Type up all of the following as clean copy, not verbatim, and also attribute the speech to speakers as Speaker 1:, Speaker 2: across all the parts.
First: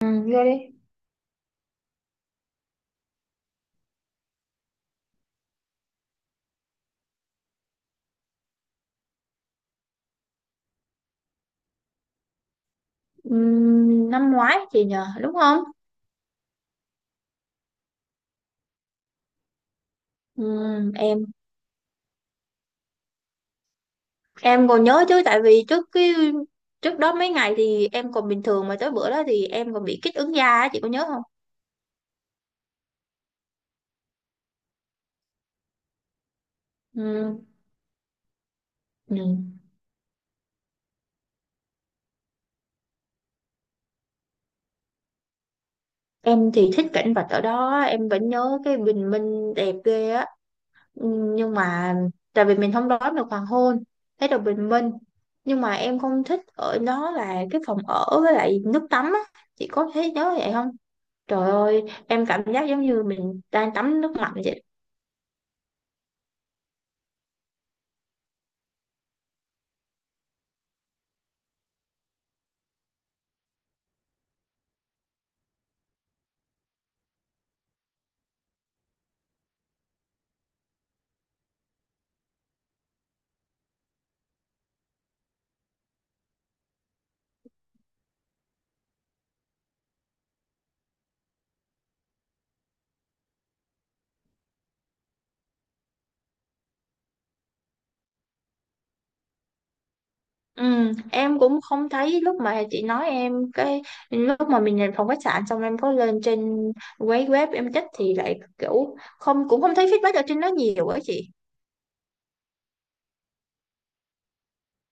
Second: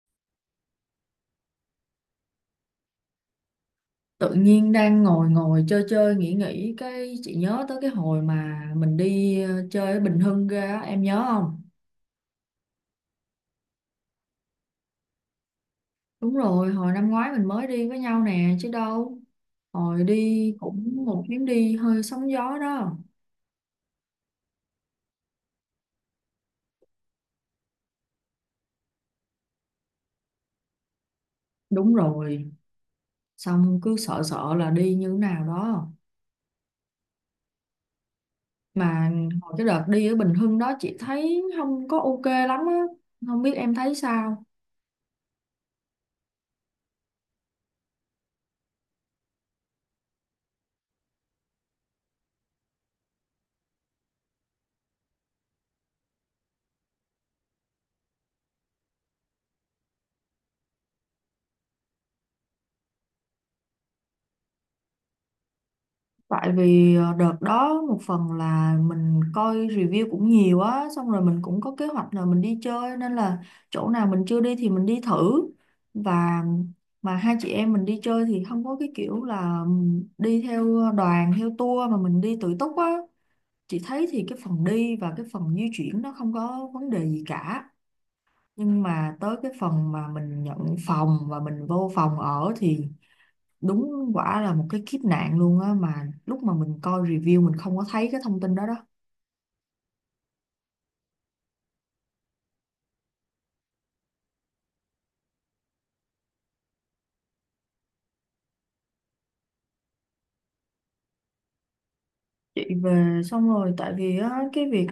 Speaker 1: Ừ, vô đi.
Speaker 2: Tự nhiên đang ngồi ngồi chơi chơi nghĩ nghĩ cái chị nhớ tới cái hồi mà mình đi chơi ở Bình Hưng ra á, em nhớ không?
Speaker 1: Ừ, năm ngoái chị nhờ, đúng không?
Speaker 2: Đúng rồi, hồi năm ngoái mình mới đi với nhau nè chứ đâu. Hồi đi
Speaker 1: Ừ,
Speaker 2: cũng một
Speaker 1: em
Speaker 2: chuyến đi hơi sóng gió đó.
Speaker 1: em còn nhớ chứ tại vì trước đó mấy ngày thì em còn bình thường, mà tới bữa đó thì em còn bị kích ứng da á, chị có nhớ không?
Speaker 2: Đúng rồi, xong cứ sợ sợ là đi như nào đó.
Speaker 1: Ừ.
Speaker 2: Mà
Speaker 1: Ừ.
Speaker 2: hồi cái đợt đi ở Bình Hưng đó chị thấy không có ok lắm á, không biết em thấy sao.
Speaker 1: Em thì thích cảnh vật ở đó, em vẫn nhớ cái bình minh đẹp ghê á. Ừ. Nhưng mà tại vì mình không đón được hoàng hôn, thấy được bình minh. Nhưng mà em không thích ở đó là cái phòng ở với lại nước tắm á. Chị có thấy nhớ vậy không? Trời ơi, em cảm giác giống như mình đang tắm nước lạnh vậy.
Speaker 2: Tại vì đợt đó một phần là mình coi review cũng nhiều á, xong rồi mình cũng có kế hoạch là mình đi chơi nên là chỗ nào mình chưa đi thì mình đi thử. Và mà hai chị em mình đi chơi thì không có cái kiểu là đi theo đoàn, theo tour mà mình đi tự túc á. Chị thấy thì cái phần đi và cái phần di chuyển nó không có vấn đề gì cả. Nhưng mà tới cái phần mà mình nhận phòng và mình vô phòng ở thì đúng quả là một cái kiếp nạn luôn á, mà lúc mà mình coi review mình không có thấy cái thông tin đó đó.
Speaker 1: Ừ, em cũng không thấy lúc mà chị nói em, cái lúc mà mình nhận phòng khách sạn xong em có lên trên quấy web em check thì lại kiểu không, cũng không thấy feedback ở trên đó nhiều á chị.
Speaker 2: Chị về xong rồi, tại vì á cái việc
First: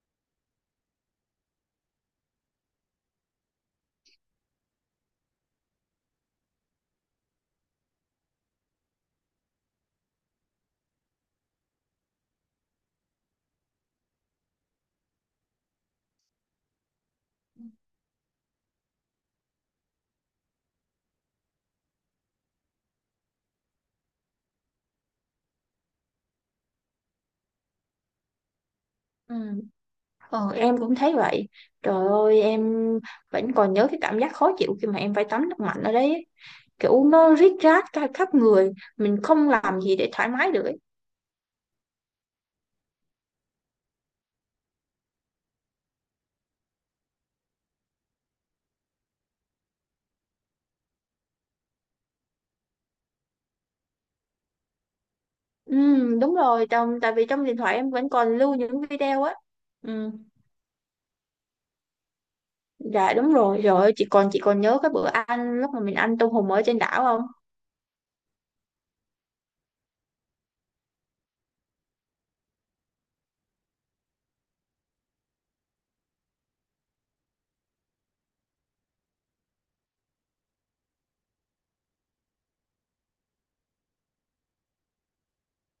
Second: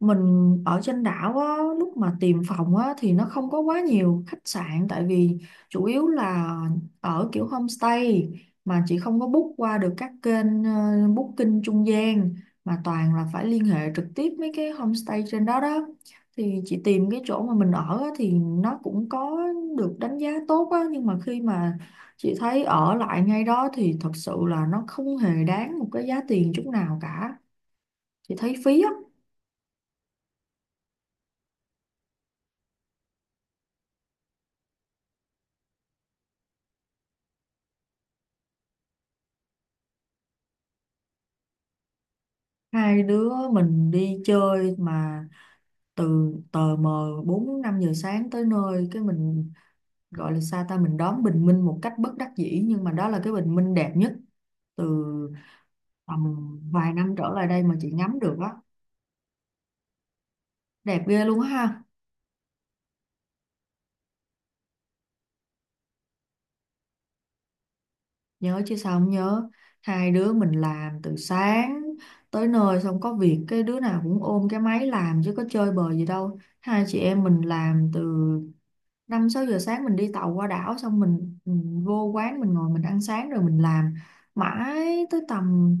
Speaker 2: mình ở trên đảo á, lúc mà tìm phòng á, thì nó không có quá nhiều khách sạn, tại vì chủ yếu là ở kiểu homestay mà chị không có book qua được các kênh booking trung gian mà toàn là phải liên hệ trực tiếp mấy cái homestay trên đó đó. Thì chị tìm cái chỗ mà mình ở á, thì nó cũng có được đánh giá tốt á, nhưng mà khi mà chị thấy ở lại ngay đó thì thật sự là nó không hề đáng một cái giá tiền chút nào cả, chị thấy phí á.
Speaker 1: Ừ, ờ, em cũng thấy vậy. Trời ơi, em vẫn còn nhớ cái cảm giác khó chịu khi mà em phải tắm nước lạnh ở đấy. Kiểu nó rít rát cả khắp người, mình không làm gì để thoải mái được ấy.
Speaker 2: Hai đứa mình đi chơi mà từ tờ mờ bốn năm giờ sáng tới nơi cái mình gọi là sao ta, mình đón bình minh một cách bất đắc dĩ nhưng mà đó là cái bình minh đẹp nhất từ
Speaker 1: Ừ,
Speaker 2: tầm
Speaker 1: đúng rồi,
Speaker 2: vài
Speaker 1: trong, tại
Speaker 2: năm
Speaker 1: vì
Speaker 2: trở
Speaker 1: trong
Speaker 2: lại
Speaker 1: điện
Speaker 2: đây mà
Speaker 1: thoại em
Speaker 2: chị
Speaker 1: vẫn
Speaker 2: ngắm được
Speaker 1: còn
Speaker 2: á,
Speaker 1: lưu những video á. Ừ,
Speaker 2: đẹp ghê luôn á ha.
Speaker 1: dạ đúng rồi, rồi chị còn nhớ cái bữa ăn lúc mà mình ăn tôm hùm ở trên đảo không?
Speaker 2: Nhớ chứ sao không nhớ, hai đứa mình làm từ sáng tới nơi xong có việc cái đứa nào cũng ôm cái máy làm chứ có chơi bời gì đâu. Hai chị em mình làm từ năm sáu giờ sáng mình đi tàu qua đảo, xong mình vô quán mình ngồi mình ăn sáng rồi mình làm mãi tới tầm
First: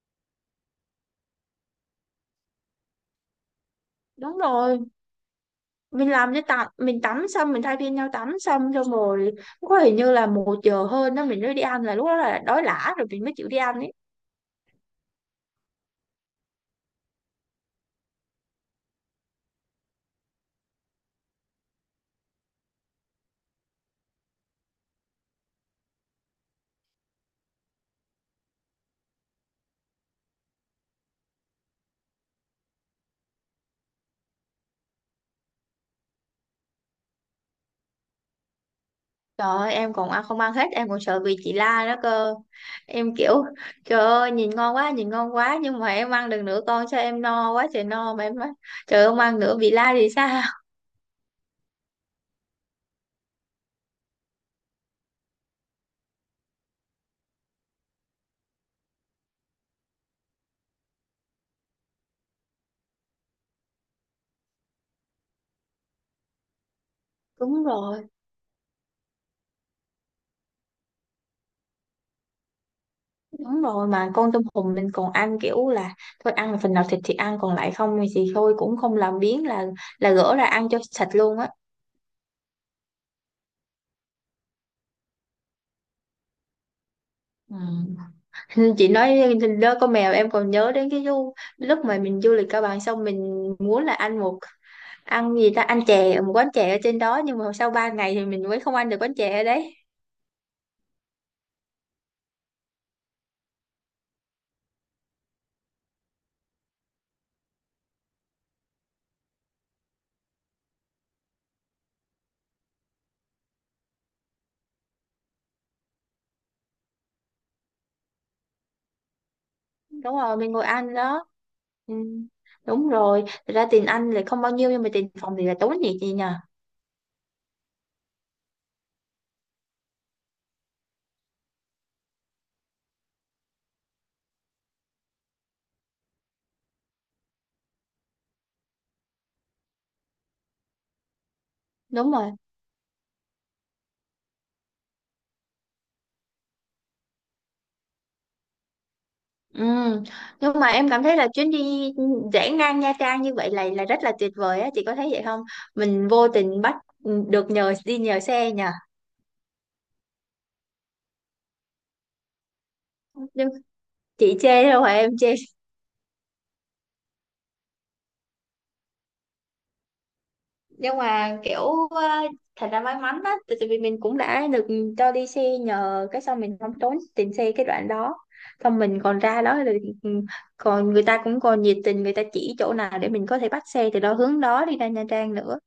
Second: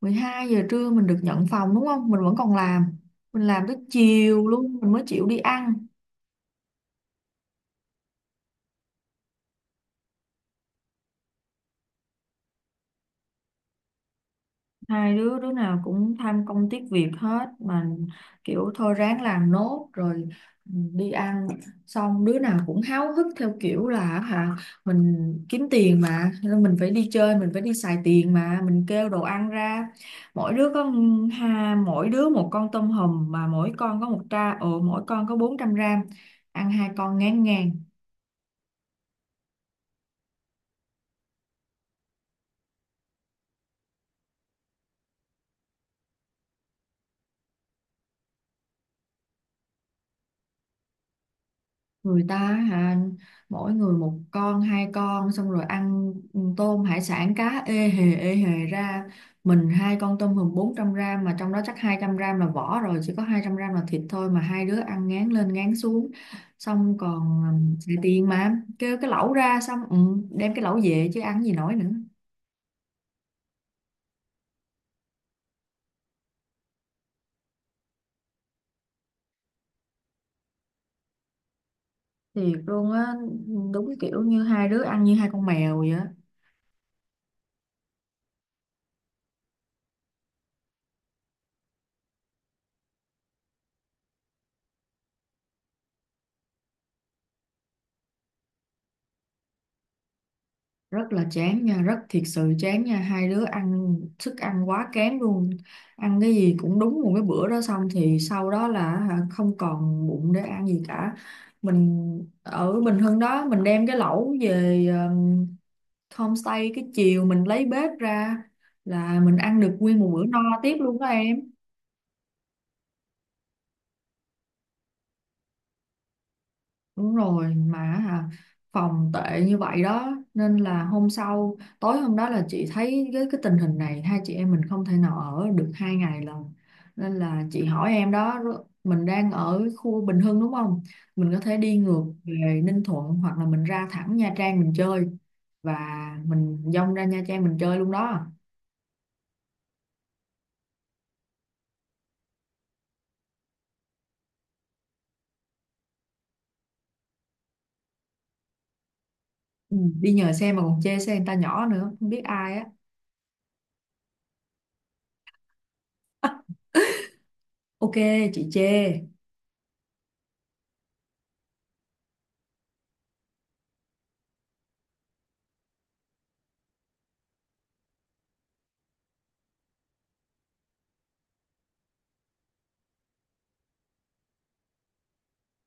Speaker 2: 12 giờ trưa mình được nhận phòng đúng không, mình vẫn còn làm, mình làm tới
Speaker 1: Đúng
Speaker 2: chiều luôn
Speaker 1: rồi,
Speaker 2: mình mới chịu đi ăn.
Speaker 1: mình làm cái tắm, mình tắm xong mình thay phiên nhau tắm xong xong rồi có hình như là 1 giờ hơn đó mình mới đi ăn, là lúc đó là đói lả rồi mình mới chịu đi ăn ấy.
Speaker 2: Hai đứa đứa nào cũng tham công tiếc việc hết mà, kiểu thôi ráng làm nốt rồi đi ăn. Xong đứa nào cũng háo hức theo kiểu là hả, mình kiếm tiền mà nên mình phải đi chơi, mình phải đi xài tiền. Mà mình kêu đồ ăn ra mỗi đứa có ha, mỗi đứa một con tôm hùm mà mỗi con có một tra ừ mỗi con có 400 gram, ăn hai con ngán ngàn.
Speaker 1: Trời ơi, em còn ăn không ăn hết, em còn sợ bị chị la đó cơ. Em kiểu trời ơi nhìn ngon quá, nhìn ngon quá, nhưng mà em ăn được nửa con sao em no quá trời no mà em nói trời ơi, không ăn nữa bị la thì sao?
Speaker 2: Người ta á hả, mỗi người một con hai con xong rồi ăn tôm hải sản cá ê hề ra. Mình hai con tôm hùm 400 gram mà trong đó chắc 200 gram là vỏ rồi, chỉ có 200 gram là thịt thôi mà hai đứa ăn ngán lên ngán xuống. Xong còn
Speaker 1: Đúng
Speaker 2: xài
Speaker 1: rồi,
Speaker 2: tiền mà kêu cái lẩu ra xong đem cái lẩu về chứ ăn gì nổi nữa.
Speaker 1: đúng rồi mà con tôm hùm mình còn ăn kiểu là thôi ăn phần nào thịt thì ăn, còn lại không thì thôi, cũng không làm biếng là gỡ ra ăn cho sạch luôn á.
Speaker 2: Thiệt luôn á, đúng kiểu như hai đứa ăn như hai con mèo vậy.
Speaker 1: Ừ. Chị nói đó con mèo, em còn nhớ đến cái du lúc mà mình du lịch Cao Bằng, xong mình muốn là ăn gì ta, ăn chè ở một quán chè ở trên đó, nhưng mà sau 3 ngày thì mình mới không ăn được quán chè ở đấy.
Speaker 2: Rất là chán nha, rất thiệt sự chán nha, hai đứa ăn thức ăn quá kém luôn, ăn cái gì cũng đúng một cái bữa đó xong thì sau đó là hả, không còn bụng để ăn gì cả. Mình ở Bình Hưng đó mình đem cái lẩu về homestay, cái chiều mình lấy bếp ra là mình ăn được nguyên một
Speaker 1: Đúng
Speaker 2: bữa
Speaker 1: rồi,
Speaker 2: no
Speaker 1: mình ngồi
Speaker 2: tiếp
Speaker 1: ăn
Speaker 2: luôn đó
Speaker 1: đó.
Speaker 2: em.
Speaker 1: Ừ. Đúng rồi, thật ra tiền ăn là không bao nhiêu nhưng mà tiền phòng thì là tốn nhiều chị nhờ.
Speaker 2: Đúng rồi mà hả, phòng tệ như vậy đó nên là hôm sau, tối hôm đó là chị thấy với cái tình hình này hai chị em mình không thể nào ở được 2 ngày lần, nên là chị hỏi em đó mình đang ở khu Bình Hưng đúng không, mình có thể đi ngược
Speaker 1: Đúng rồi.
Speaker 2: về Ninh Thuận hoặc là mình ra thẳng Nha Trang mình chơi. Và mình dông ra Nha Trang mình chơi luôn đó.
Speaker 1: Ừ. Nhưng mà em cảm thấy là chuyến đi rẽ ngang Nha Trang như vậy là rất là tuyệt vời á, chị có thấy vậy không? Mình vô tình bắt được nhờ, đi nhờ xe nhờ.
Speaker 2: Ừ, đi nhờ xe mà còn chê xe người ta nhỏ nữa, không biết ai á.
Speaker 1: Nhưng chị chê đâu phải em chê.
Speaker 2: Ok, chị chê.
Speaker 1: Nhưng mà kiểu ờ, thật ra may mắn á, tại tại vì mình cũng đã được cho đi xe nhờ, cái xong mình không tốn tiền xe cái đoạn đó, xong mình còn ra đó rồi ừ, còn người ta cũng còn nhiệt tình, người ta chỉ chỗ nào để mình có thể bắt xe từ đó hướng đó đi ra Nha Trang nữa.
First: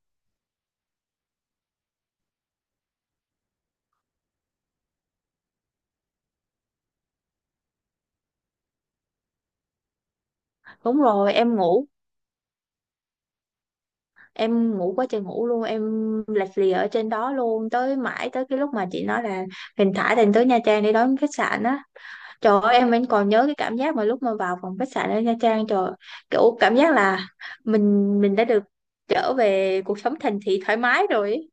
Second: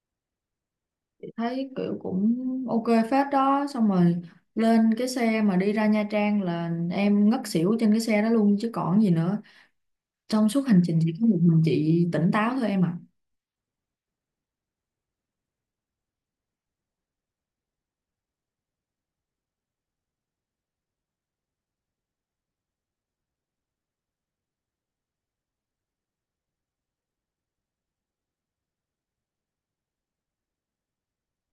Speaker 2: Thấy kiểu cũng ok phết đó, xong rồi lên cái xe mà đi ra Nha Trang là em ngất xỉu trên cái xe đó luôn chứ còn gì nữa, trong suốt hành
Speaker 1: Đúng
Speaker 2: trình chỉ có
Speaker 1: rồi,
Speaker 2: một
Speaker 1: em
Speaker 2: mình
Speaker 1: ngủ
Speaker 2: chị tỉnh táo thôi em ạ.
Speaker 1: em ngủ quá trời ngủ luôn, em lạch lì ở trên đó luôn mãi tới cái lúc mà chị nói là mình thả Thành tới Nha Trang để đón khách sạn á. Trời ơi, em vẫn còn nhớ cái cảm giác mà lúc mà vào phòng khách sạn ở Nha Trang, trời ơi, kiểu cảm giác là mình đã được trở về cuộc sống thành thị thoải mái rồi ấy.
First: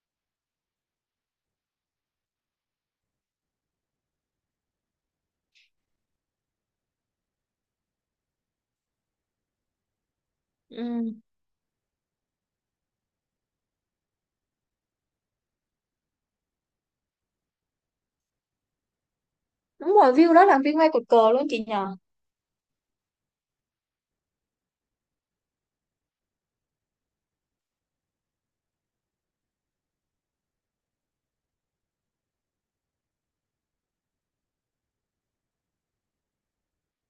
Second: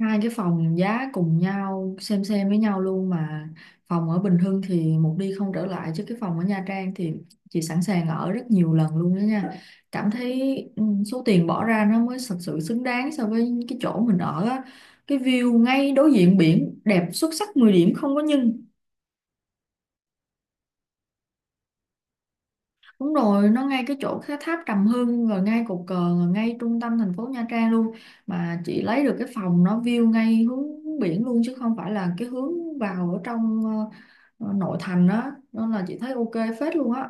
Speaker 2: Hai cái phòng giá cùng nhau, xem với nhau luôn mà phòng ở Bình Hưng thì một đi không trở lại, chứ cái phòng ở Nha Trang thì chị sẵn sàng ở rất nhiều lần luôn đó nha. Cảm thấy
Speaker 1: Ừ.
Speaker 2: số tiền bỏ ra nó mới thật sự xứng đáng so với cái chỗ mình ở á. Cái view ngay đối diện biển đẹp xuất sắc 10 điểm không có nhưng.
Speaker 1: Đúng rồi, view đó là view ngay cột cờ luôn chị nhờ.
Speaker 2: Đúng rồi, nó ngay cái chỗ cái tháp Trầm Hương, rồi ngay cột cờ, rồi ngay trung tâm thành phố Nha Trang luôn. Mà chị lấy được cái phòng nó view ngay hướng biển luôn chứ không phải là cái hướng vào ở trong nội thành á, nên là chị thấy ok phết luôn á.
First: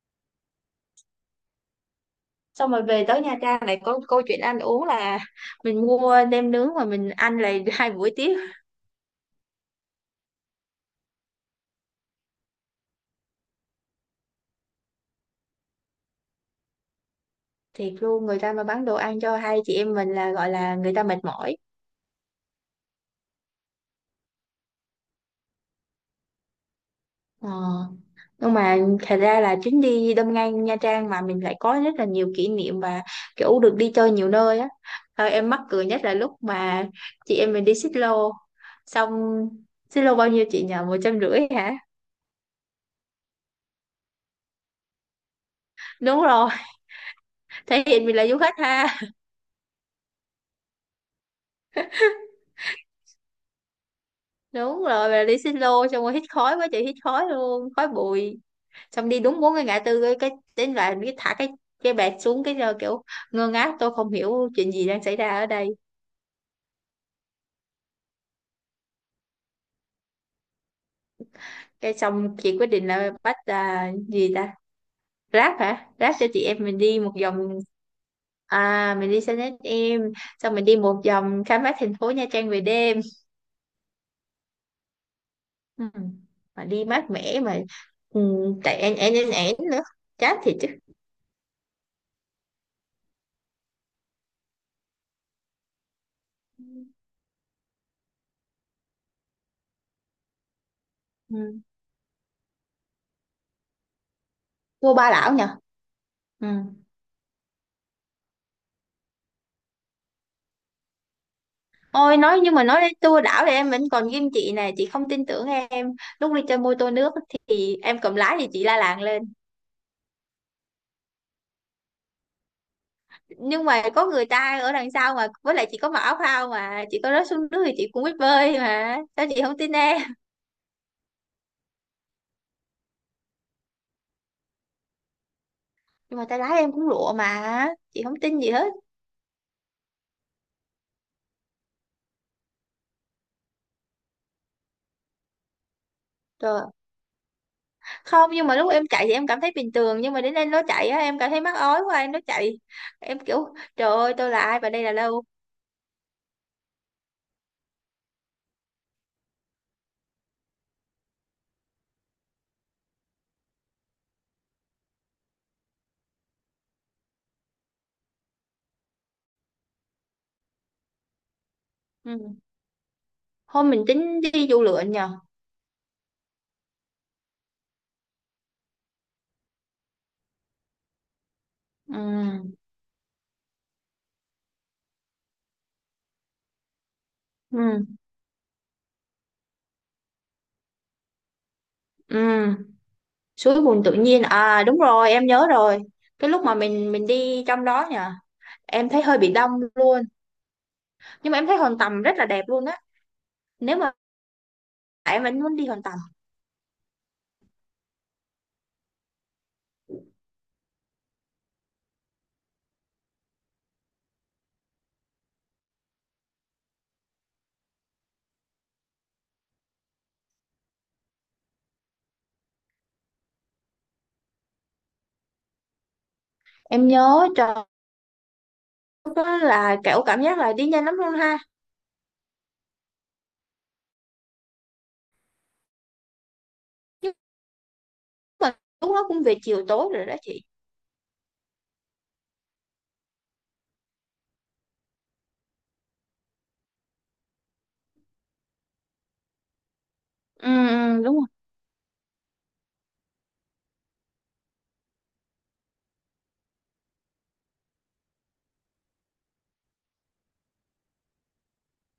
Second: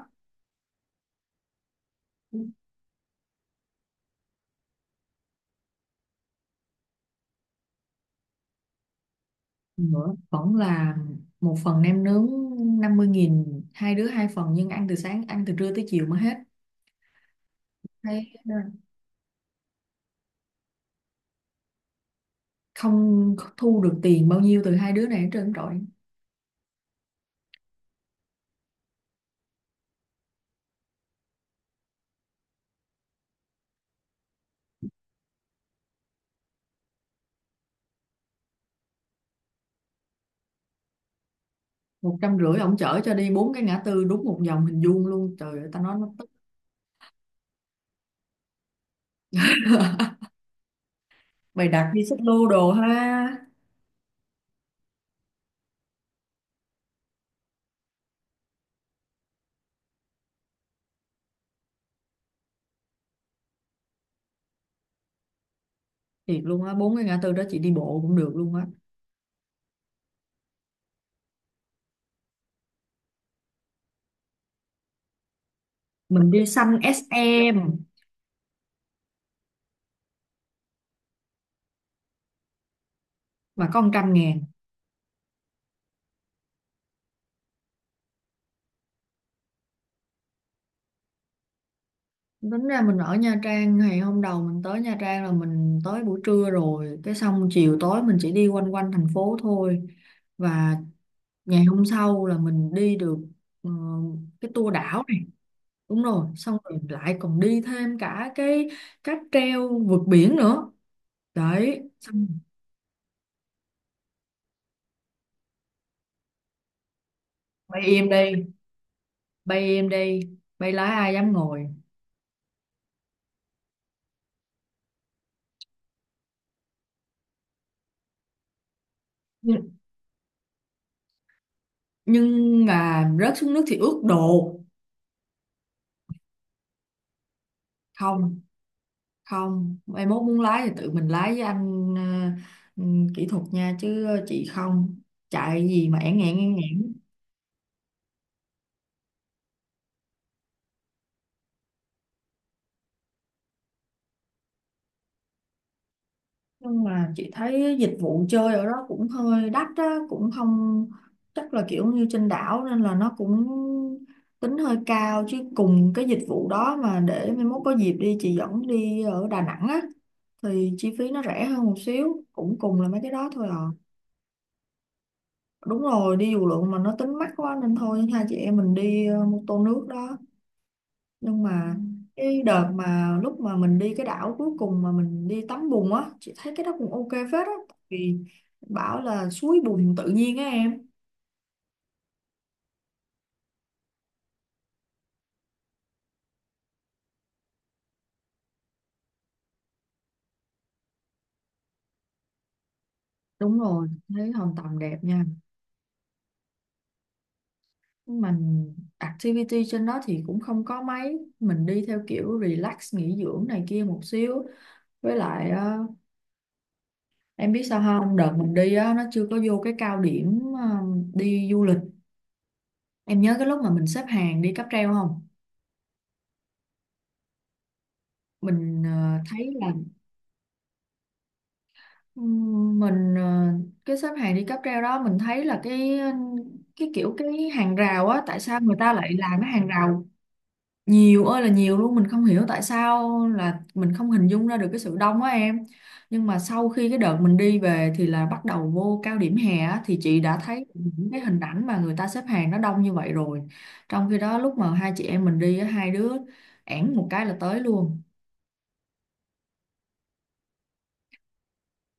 Speaker 1: Xong rồi về tới Nha Trang lại có câu chuyện ăn uống là mình mua nem nướng mà mình ăn lại 2 buổi tiếp.
Speaker 2: Nữa vẫn là một phần nem nướng 50.000, hai đứa hai phần nhưng ăn từ sáng ăn từ trưa tới chiều mới hết.
Speaker 1: Thiệt luôn,
Speaker 2: Thấy
Speaker 1: người ta mà bán đồ ăn cho hai chị em mình là gọi là người ta mệt mỏi
Speaker 2: không thu được tiền bao nhiêu từ hai đứa này hết trơn trọi.
Speaker 1: ờ. Nhưng mà thật ra là chuyến đi đâm ngang Nha Trang mà mình lại có rất là nhiều kỷ niệm và kiểu được đi chơi nhiều nơi á. Thôi em mắc cười nhất là lúc mà chị em mình đi xích lô xong, xích lô bao nhiêu chị nhờ, 150 hả?
Speaker 2: 150 ổng chở cho đi bốn cái ngã tư đúng một vòng hình vuông luôn, trời ơi ta nói nó
Speaker 1: Đúng
Speaker 2: tức.
Speaker 1: rồi, thể hiện mình là du khách ha.
Speaker 2: Bày đặt đi xích lô đồ ha.
Speaker 1: Đúng rồi, mà đi xích lô xong rồi hít khói quá trời hít khói luôn khói bụi, xong đi đúng bốn cái ngã tư, cái đến đoạn cái thả cái bẹt xuống cái giờ kiểu ngơ ngác tôi không hiểu chuyện gì đang xảy ra ở đây.
Speaker 2: Thiệt luôn á, bốn cái ngã tư đó chị đi bộ cũng được luôn á.
Speaker 1: Cái xong chị quyết định là bắt à, gì ta, Grab hả, Grab cho
Speaker 2: Mình
Speaker 1: chị
Speaker 2: đi
Speaker 1: em mình
Speaker 2: xanh
Speaker 1: đi một
Speaker 2: SM
Speaker 1: vòng. À mình đi xe nét em. Xong mình đi một vòng khám phá thành phố Nha Trang về đêm.
Speaker 2: mà có 100.000.
Speaker 1: Ừ. Mà đi mát mẻ mà. Ừ, tại én én én én nữa, chát thiệt chứ.
Speaker 2: Tính ra mình ở Nha Trang ngày hôm đầu mình tới Nha Trang là mình tới buổi trưa rồi, cái xong chiều tối mình chỉ đi quanh quanh thành phố thôi. Và
Speaker 1: Ừ.
Speaker 2: ngày hôm sau là mình đi được ờ, cái tour
Speaker 1: Vô
Speaker 2: đảo
Speaker 1: Ba
Speaker 2: này.
Speaker 1: Lão nhờ.
Speaker 2: Đúng rồi,
Speaker 1: Ừ.
Speaker 2: xong rồi lại còn đi thêm cả cái cáp treo vượt biển nữa đấy
Speaker 1: Ôi
Speaker 2: xong.
Speaker 1: nói nhưng mà nói đến tour đảo thì em vẫn còn ghim chị này, chị không tin tưởng em lúc đi chơi mô tô nước, thì
Speaker 2: Bay
Speaker 1: em
Speaker 2: im
Speaker 1: cầm lái thì
Speaker 2: đi,
Speaker 1: chị la làng lên.
Speaker 2: bay im đi, bay lái ai dám ngồi.
Speaker 1: Nhưng mà có người ta ở đằng sau mà, với lại chị có mặc áo phao mà, chị có rớt xuống nước thì chị cũng biết bơi mà, sao chị không
Speaker 2: nhưng,
Speaker 1: tin em?
Speaker 2: nhưng mà rớt xuống nước thì ướt đồ.
Speaker 1: Nhưng mà tay lái em cũng lụa mà chị không tin
Speaker 2: Không,
Speaker 1: gì hết.
Speaker 2: không, mai mốt muốn lái thì tự mình lái với anh ờ, ừ, kỹ thuật nha, chứ chị không, chạy gì mà ẻn ngẹn ẻn
Speaker 1: Rồi
Speaker 2: ngẹn.
Speaker 1: không, nhưng mà lúc em chạy thì em cảm thấy bình thường, nhưng mà đến đây nó chạy á, em cảm thấy mắc ói quá, em nó chạy, em kiểu trời ơi tôi là ai và đây là đâu.
Speaker 2: Nhưng mà chị thấy dịch vụ chơi ở đó cũng hơi đắt á, cũng không chắc là kiểu như trên đảo nên là nó cũng tính hơi cao, chứ cùng cái dịch vụ đó mà để mai mốt có dịp đi chị dẫn đi ở Đà Nẵng á thì chi phí nó rẻ hơn một
Speaker 1: Ừ.
Speaker 2: xíu cũng cùng là mấy cái đó thôi à.
Speaker 1: Hôm mình tính đi du lượn nhờ.
Speaker 2: Đúng rồi, đi dù lượn mà nó tính mắc quá nên thôi hai chị em mình đi mô tô nước đó. Nhưng mà cái
Speaker 1: Ừ.
Speaker 2: đợt mà lúc mà mình đi cái đảo cuối cùng mà mình đi tắm bùn á chị thấy cái đó cũng ok phết á, tại
Speaker 1: Ừ.
Speaker 2: vì bảo là suối bùn tự nhiên á em.
Speaker 1: Ừ. Suối bùn tự nhiên à, đúng rồi em nhớ rồi, cái lúc mà mình đi trong đó nhỉ, em thấy hơi bị đông luôn, nhưng mà em thấy hòn tầm rất là đẹp luôn á.
Speaker 2: Đúng
Speaker 1: Nếu
Speaker 2: rồi,
Speaker 1: mà
Speaker 2: thấy Hòn Tầm đẹp
Speaker 1: em
Speaker 2: nha.
Speaker 1: vẫn muốn đi hòn tầm.
Speaker 2: Nhưng mà activity trên đó thì cũng không có mấy, mình đi theo kiểu relax nghỉ dưỡng này kia một xíu. Với lại em biết sao không, đợt mình đi á nó chưa có vô cái cao điểm đi du lịch. Em nhớ cái lúc mà mình xếp hàng đi cáp treo không,
Speaker 1: Em nhớ trời,
Speaker 2: mình
Speaker 1: lúc đó
Speaker 2: thấy là
Speaker 1: là kiểu cảm giác là đi nhanh lắm luôn ha.
Speaker 2: Mình cái xếp hàng đi cáp treo đó mình thấy là cái kiểu
Speaker 1: Nhưng
Speaker 2: cái hàng rào á, tại
Speaker 1: mà
Speaker 2: sao người ta
Speaker 1: lúc đó
Speaker 2: lại
Speaker 1: cũng về
Speaker 2: làm cái
Speaker 1: chiều
Speaker 2: hàng
Speaker 1: tối
Speaker 2: rào
Speaker 1: rồi đó chị.
Speaker 2: nhiều ơi là nhiều luôn, mình không hiểu tại sao là mình không hình dung ra được cái sự đông á em. Nhưng mà sau khi cái đợt mình đi về thì là bắt đầu vô cao điểm hè á, thì chị đã
Speaker 1: Ừ.
Speaker 2: thấy
Speaker 1: Ừ,
Speaker 2: những
Speaker 1: đúng
Speaker 2: cái
Speaker 1: rồi.
Speaker 2: hình ảnh mà người ta xếp hàng nó đông như vậy rồi. Trong khi đó lúc mà hai chị em mình đi á, hai đứa ẻn một cái là tới luôn.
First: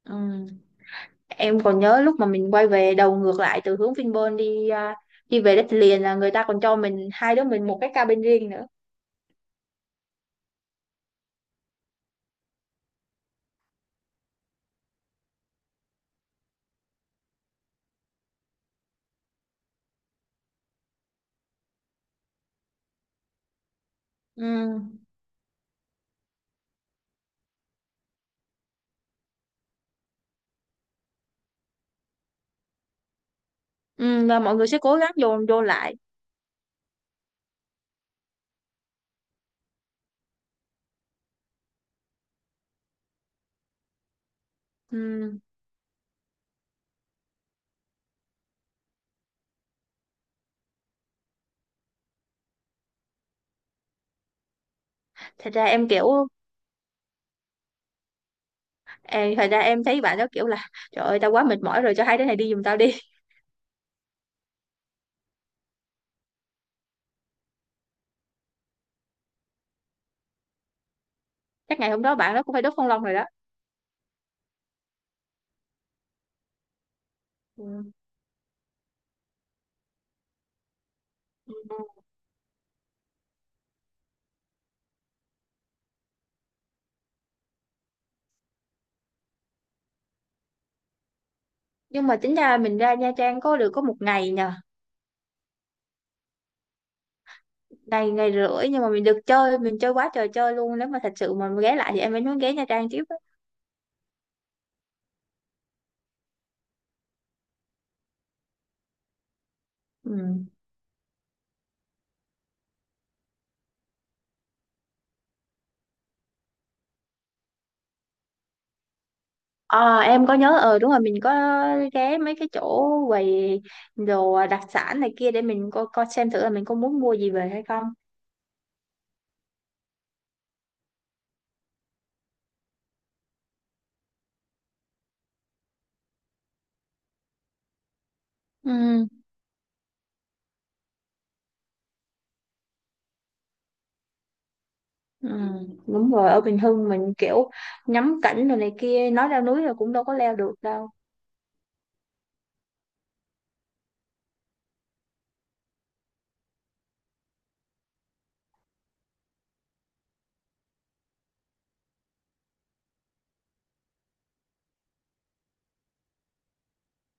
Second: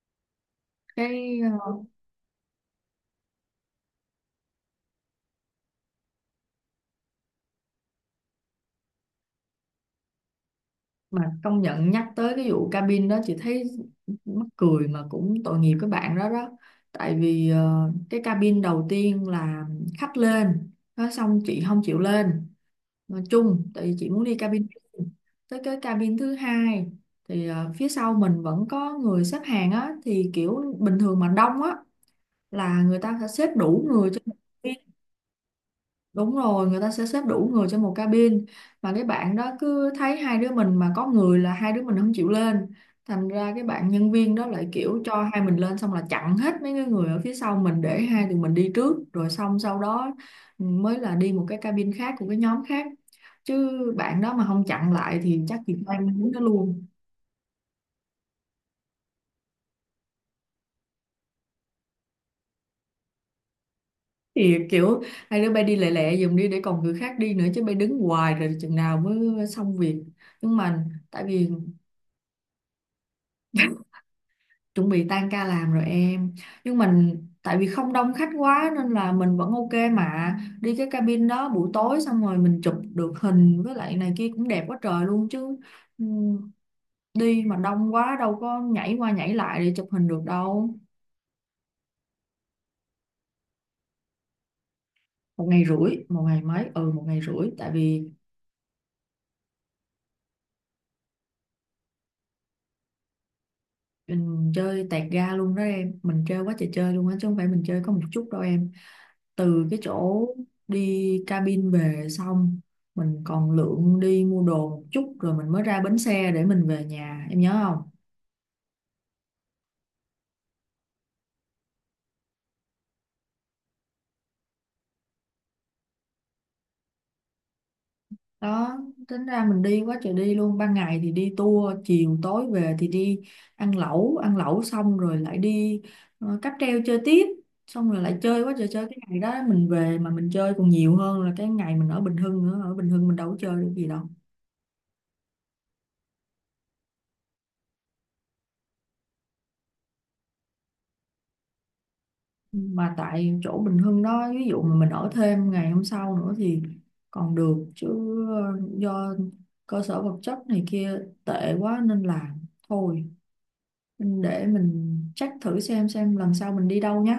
Speaker 1: Ừ.
Speaker 2: cái
Speaker 1: Em
Speaker 2: ờ,
Speaker 1: còn nhớ lúc mà mình quay về đầu ngược lại từ hướng Vinpearl đi à, đi về đất liền là người ta còn cho mình, hai đứa mình, một cái cabin riêng nữa.
Speaker 2: mà công nhận nhắc tới cái vụ cabin đó chị thấy mắc cười mà cũng tội nghiệp các bạn đó đó. Tại vì cái cabin đầu tiên là khách lên nó xong chị không chịu lên, nói chung tại vì chị muốn đi cabin
Speaker 1: Ừ.
Speaker 2: riêng. Tới cái cabin thứ hai thì phía sau mình vẫn có người xếp hàng á, thì kiểu bình thường mà đông á là người ta sẽ xếp đủ người
Speaker 1: Ừ,
Speaker 2: cho.
Speaker 1: và mọi người sẽ cố gắng dồn vô lại.
Speaker 2: Đúng rồi, người ta sẽ xếp đủ người trong một cabin mà cái bạn đó cứ thấy hai đứa mình mà có người là hai đứa mình không chịu lên. Thành ra cái bạn nhân viên đó lại kiểu cho
Speaker 1: Ừ.
Speaker 2: hai mình lên xong là chặn hết mấy cái người ở phía sau mình để hai tụi mình đi trước, rồi xong sau đó mới là đi một cái cabin khác của cái nhóm khác. Chứ bạn đó mà không chặn lại thì
Speaker 1: Thật
Speaker 2: chắc
Speaker 1: ra
Speaker 2: chị
Speaker 1: em
Speaker 2: Lan
Speaker 1: kiểu,
Speaker 2: đứng đó luôn.
Speaker 1: em thật ra em thấy bạn đó kiểu là trời ơi tao quá mệt mỏi rồi cho hai đứa này đi giùm tao đi.
Speaker 2: Thì kiểu hai đứa bay đi lẹ lẹ dùm đi để còn người khác đi nữa, chứ bay đứng hoài rồi chừng nào mới xong việc. Nhưng mà tại vì
Speaker 1: Chắc ngày hôm đó bạn đó cũng phải đốt phong long rồi đó.
Speaker 2: chuẩn bị tan ca làm rồi em, nhưng mình tại vì
Speaker 1: Ừ.
Speaker 2: không đông khách quá nên là mình vẫn ok mà đi cái cabin đó buổi tối, xong rồi mình chụp được hình với lại này kia cũng đẹp quá trời luôn chứ. Ừm, Đi mà đông quá đâu có nhảy qua nhảy lại để chụp hình được đâu.
Speaker 1: Nhưng mà tính ra mình ra Nha Trang có được 1 ngày nhờ.
Speaker 2: Một ngày rưỡi, một ngày mấy, ừ một ngày rưỡi, tại vì
Speaker 1: Ngày ngày rưỡi nhưng mà mình được chơi, mình chơi quá trời chơi luôn, nếu mà thật sự mà ghé lại thì em vẫn muốn ghé Nha Trang tiếp á.
Speaker 2: mình chơi tẹt ga luôn đó em, mình chơi quá trời chơi luôn á chứ không phải mình chơi có một chút đâu em. Từ cái chỗ
Speaker 1: Ừ.
Speaker 2: đi cabin về xong mình còn lượn đi mua đồ một chút rồi mình mới ra bến xe để mình về nhà em nhớ không.
Speaker 1: Ờ em có nhớ, ờ đúng rồi, mình có ghé mấy cái chỗ quầy đồ đặc sản này kia để mình coi coi xem thử là mình có muốn mua gì về hay không.
Speaker 2: Đó, tính ra mình đi quá trời đi luôn, ban ngày thì đi tour, chiều tối về thì đi ăn lẩu, ăn lẩu xong rồi lại đi cáp treo chơi tiếp, xong rồi lại chơi quá trời chơi. Cái
Speaker 1: Ừ.
Speaker 2: ngày đó mình về mà mình chơi còn nhiều hơn là cái ngày mình ở Bình Hưng nữa, ở Bình Hưng mình đâu có chơi được gì đâu.
Speaker 1: Ừ, đúng rồi, ở Bình Hưng mình kiểu ngắm cảnh rồi này kia, nói leo núi là cũng đâu có leo được đâu.
Speaker 2: Mà tại chỗ Bình Hưng đó ví dụ mà mình ở thêm ngày hôm sau nữa thì còn được chứ, do cơ sở vật chất này kia tệ quá nên là thôi. Mình để mình check thử xem lần sau mình đi đâu nhé.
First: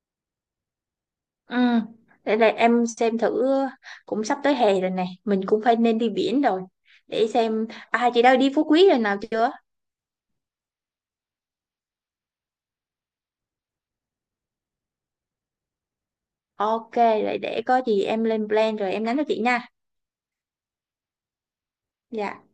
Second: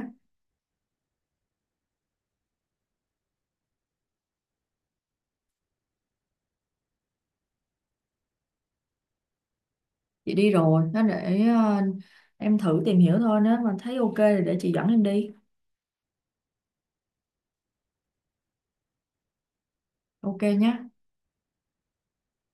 Speaker 1: Ừ, để là em xem thử, cũng sắp tới hè rồi nè, mình cũng phải nên đi biển rồi, để xem. À chị đã đi Phú Quý rồi nào chưa?
Speaker 2: Chị đi rồi nó, để em thử tìm hiểu thôi, nếu mà thấy ok thì để chị dẫn em đi.
Speaker 1: OK, vậy để có gì em lên plan rồi em nhắn cho chị nha.
Speaker 2: Ok nhé.
Speaker 1: Dạ.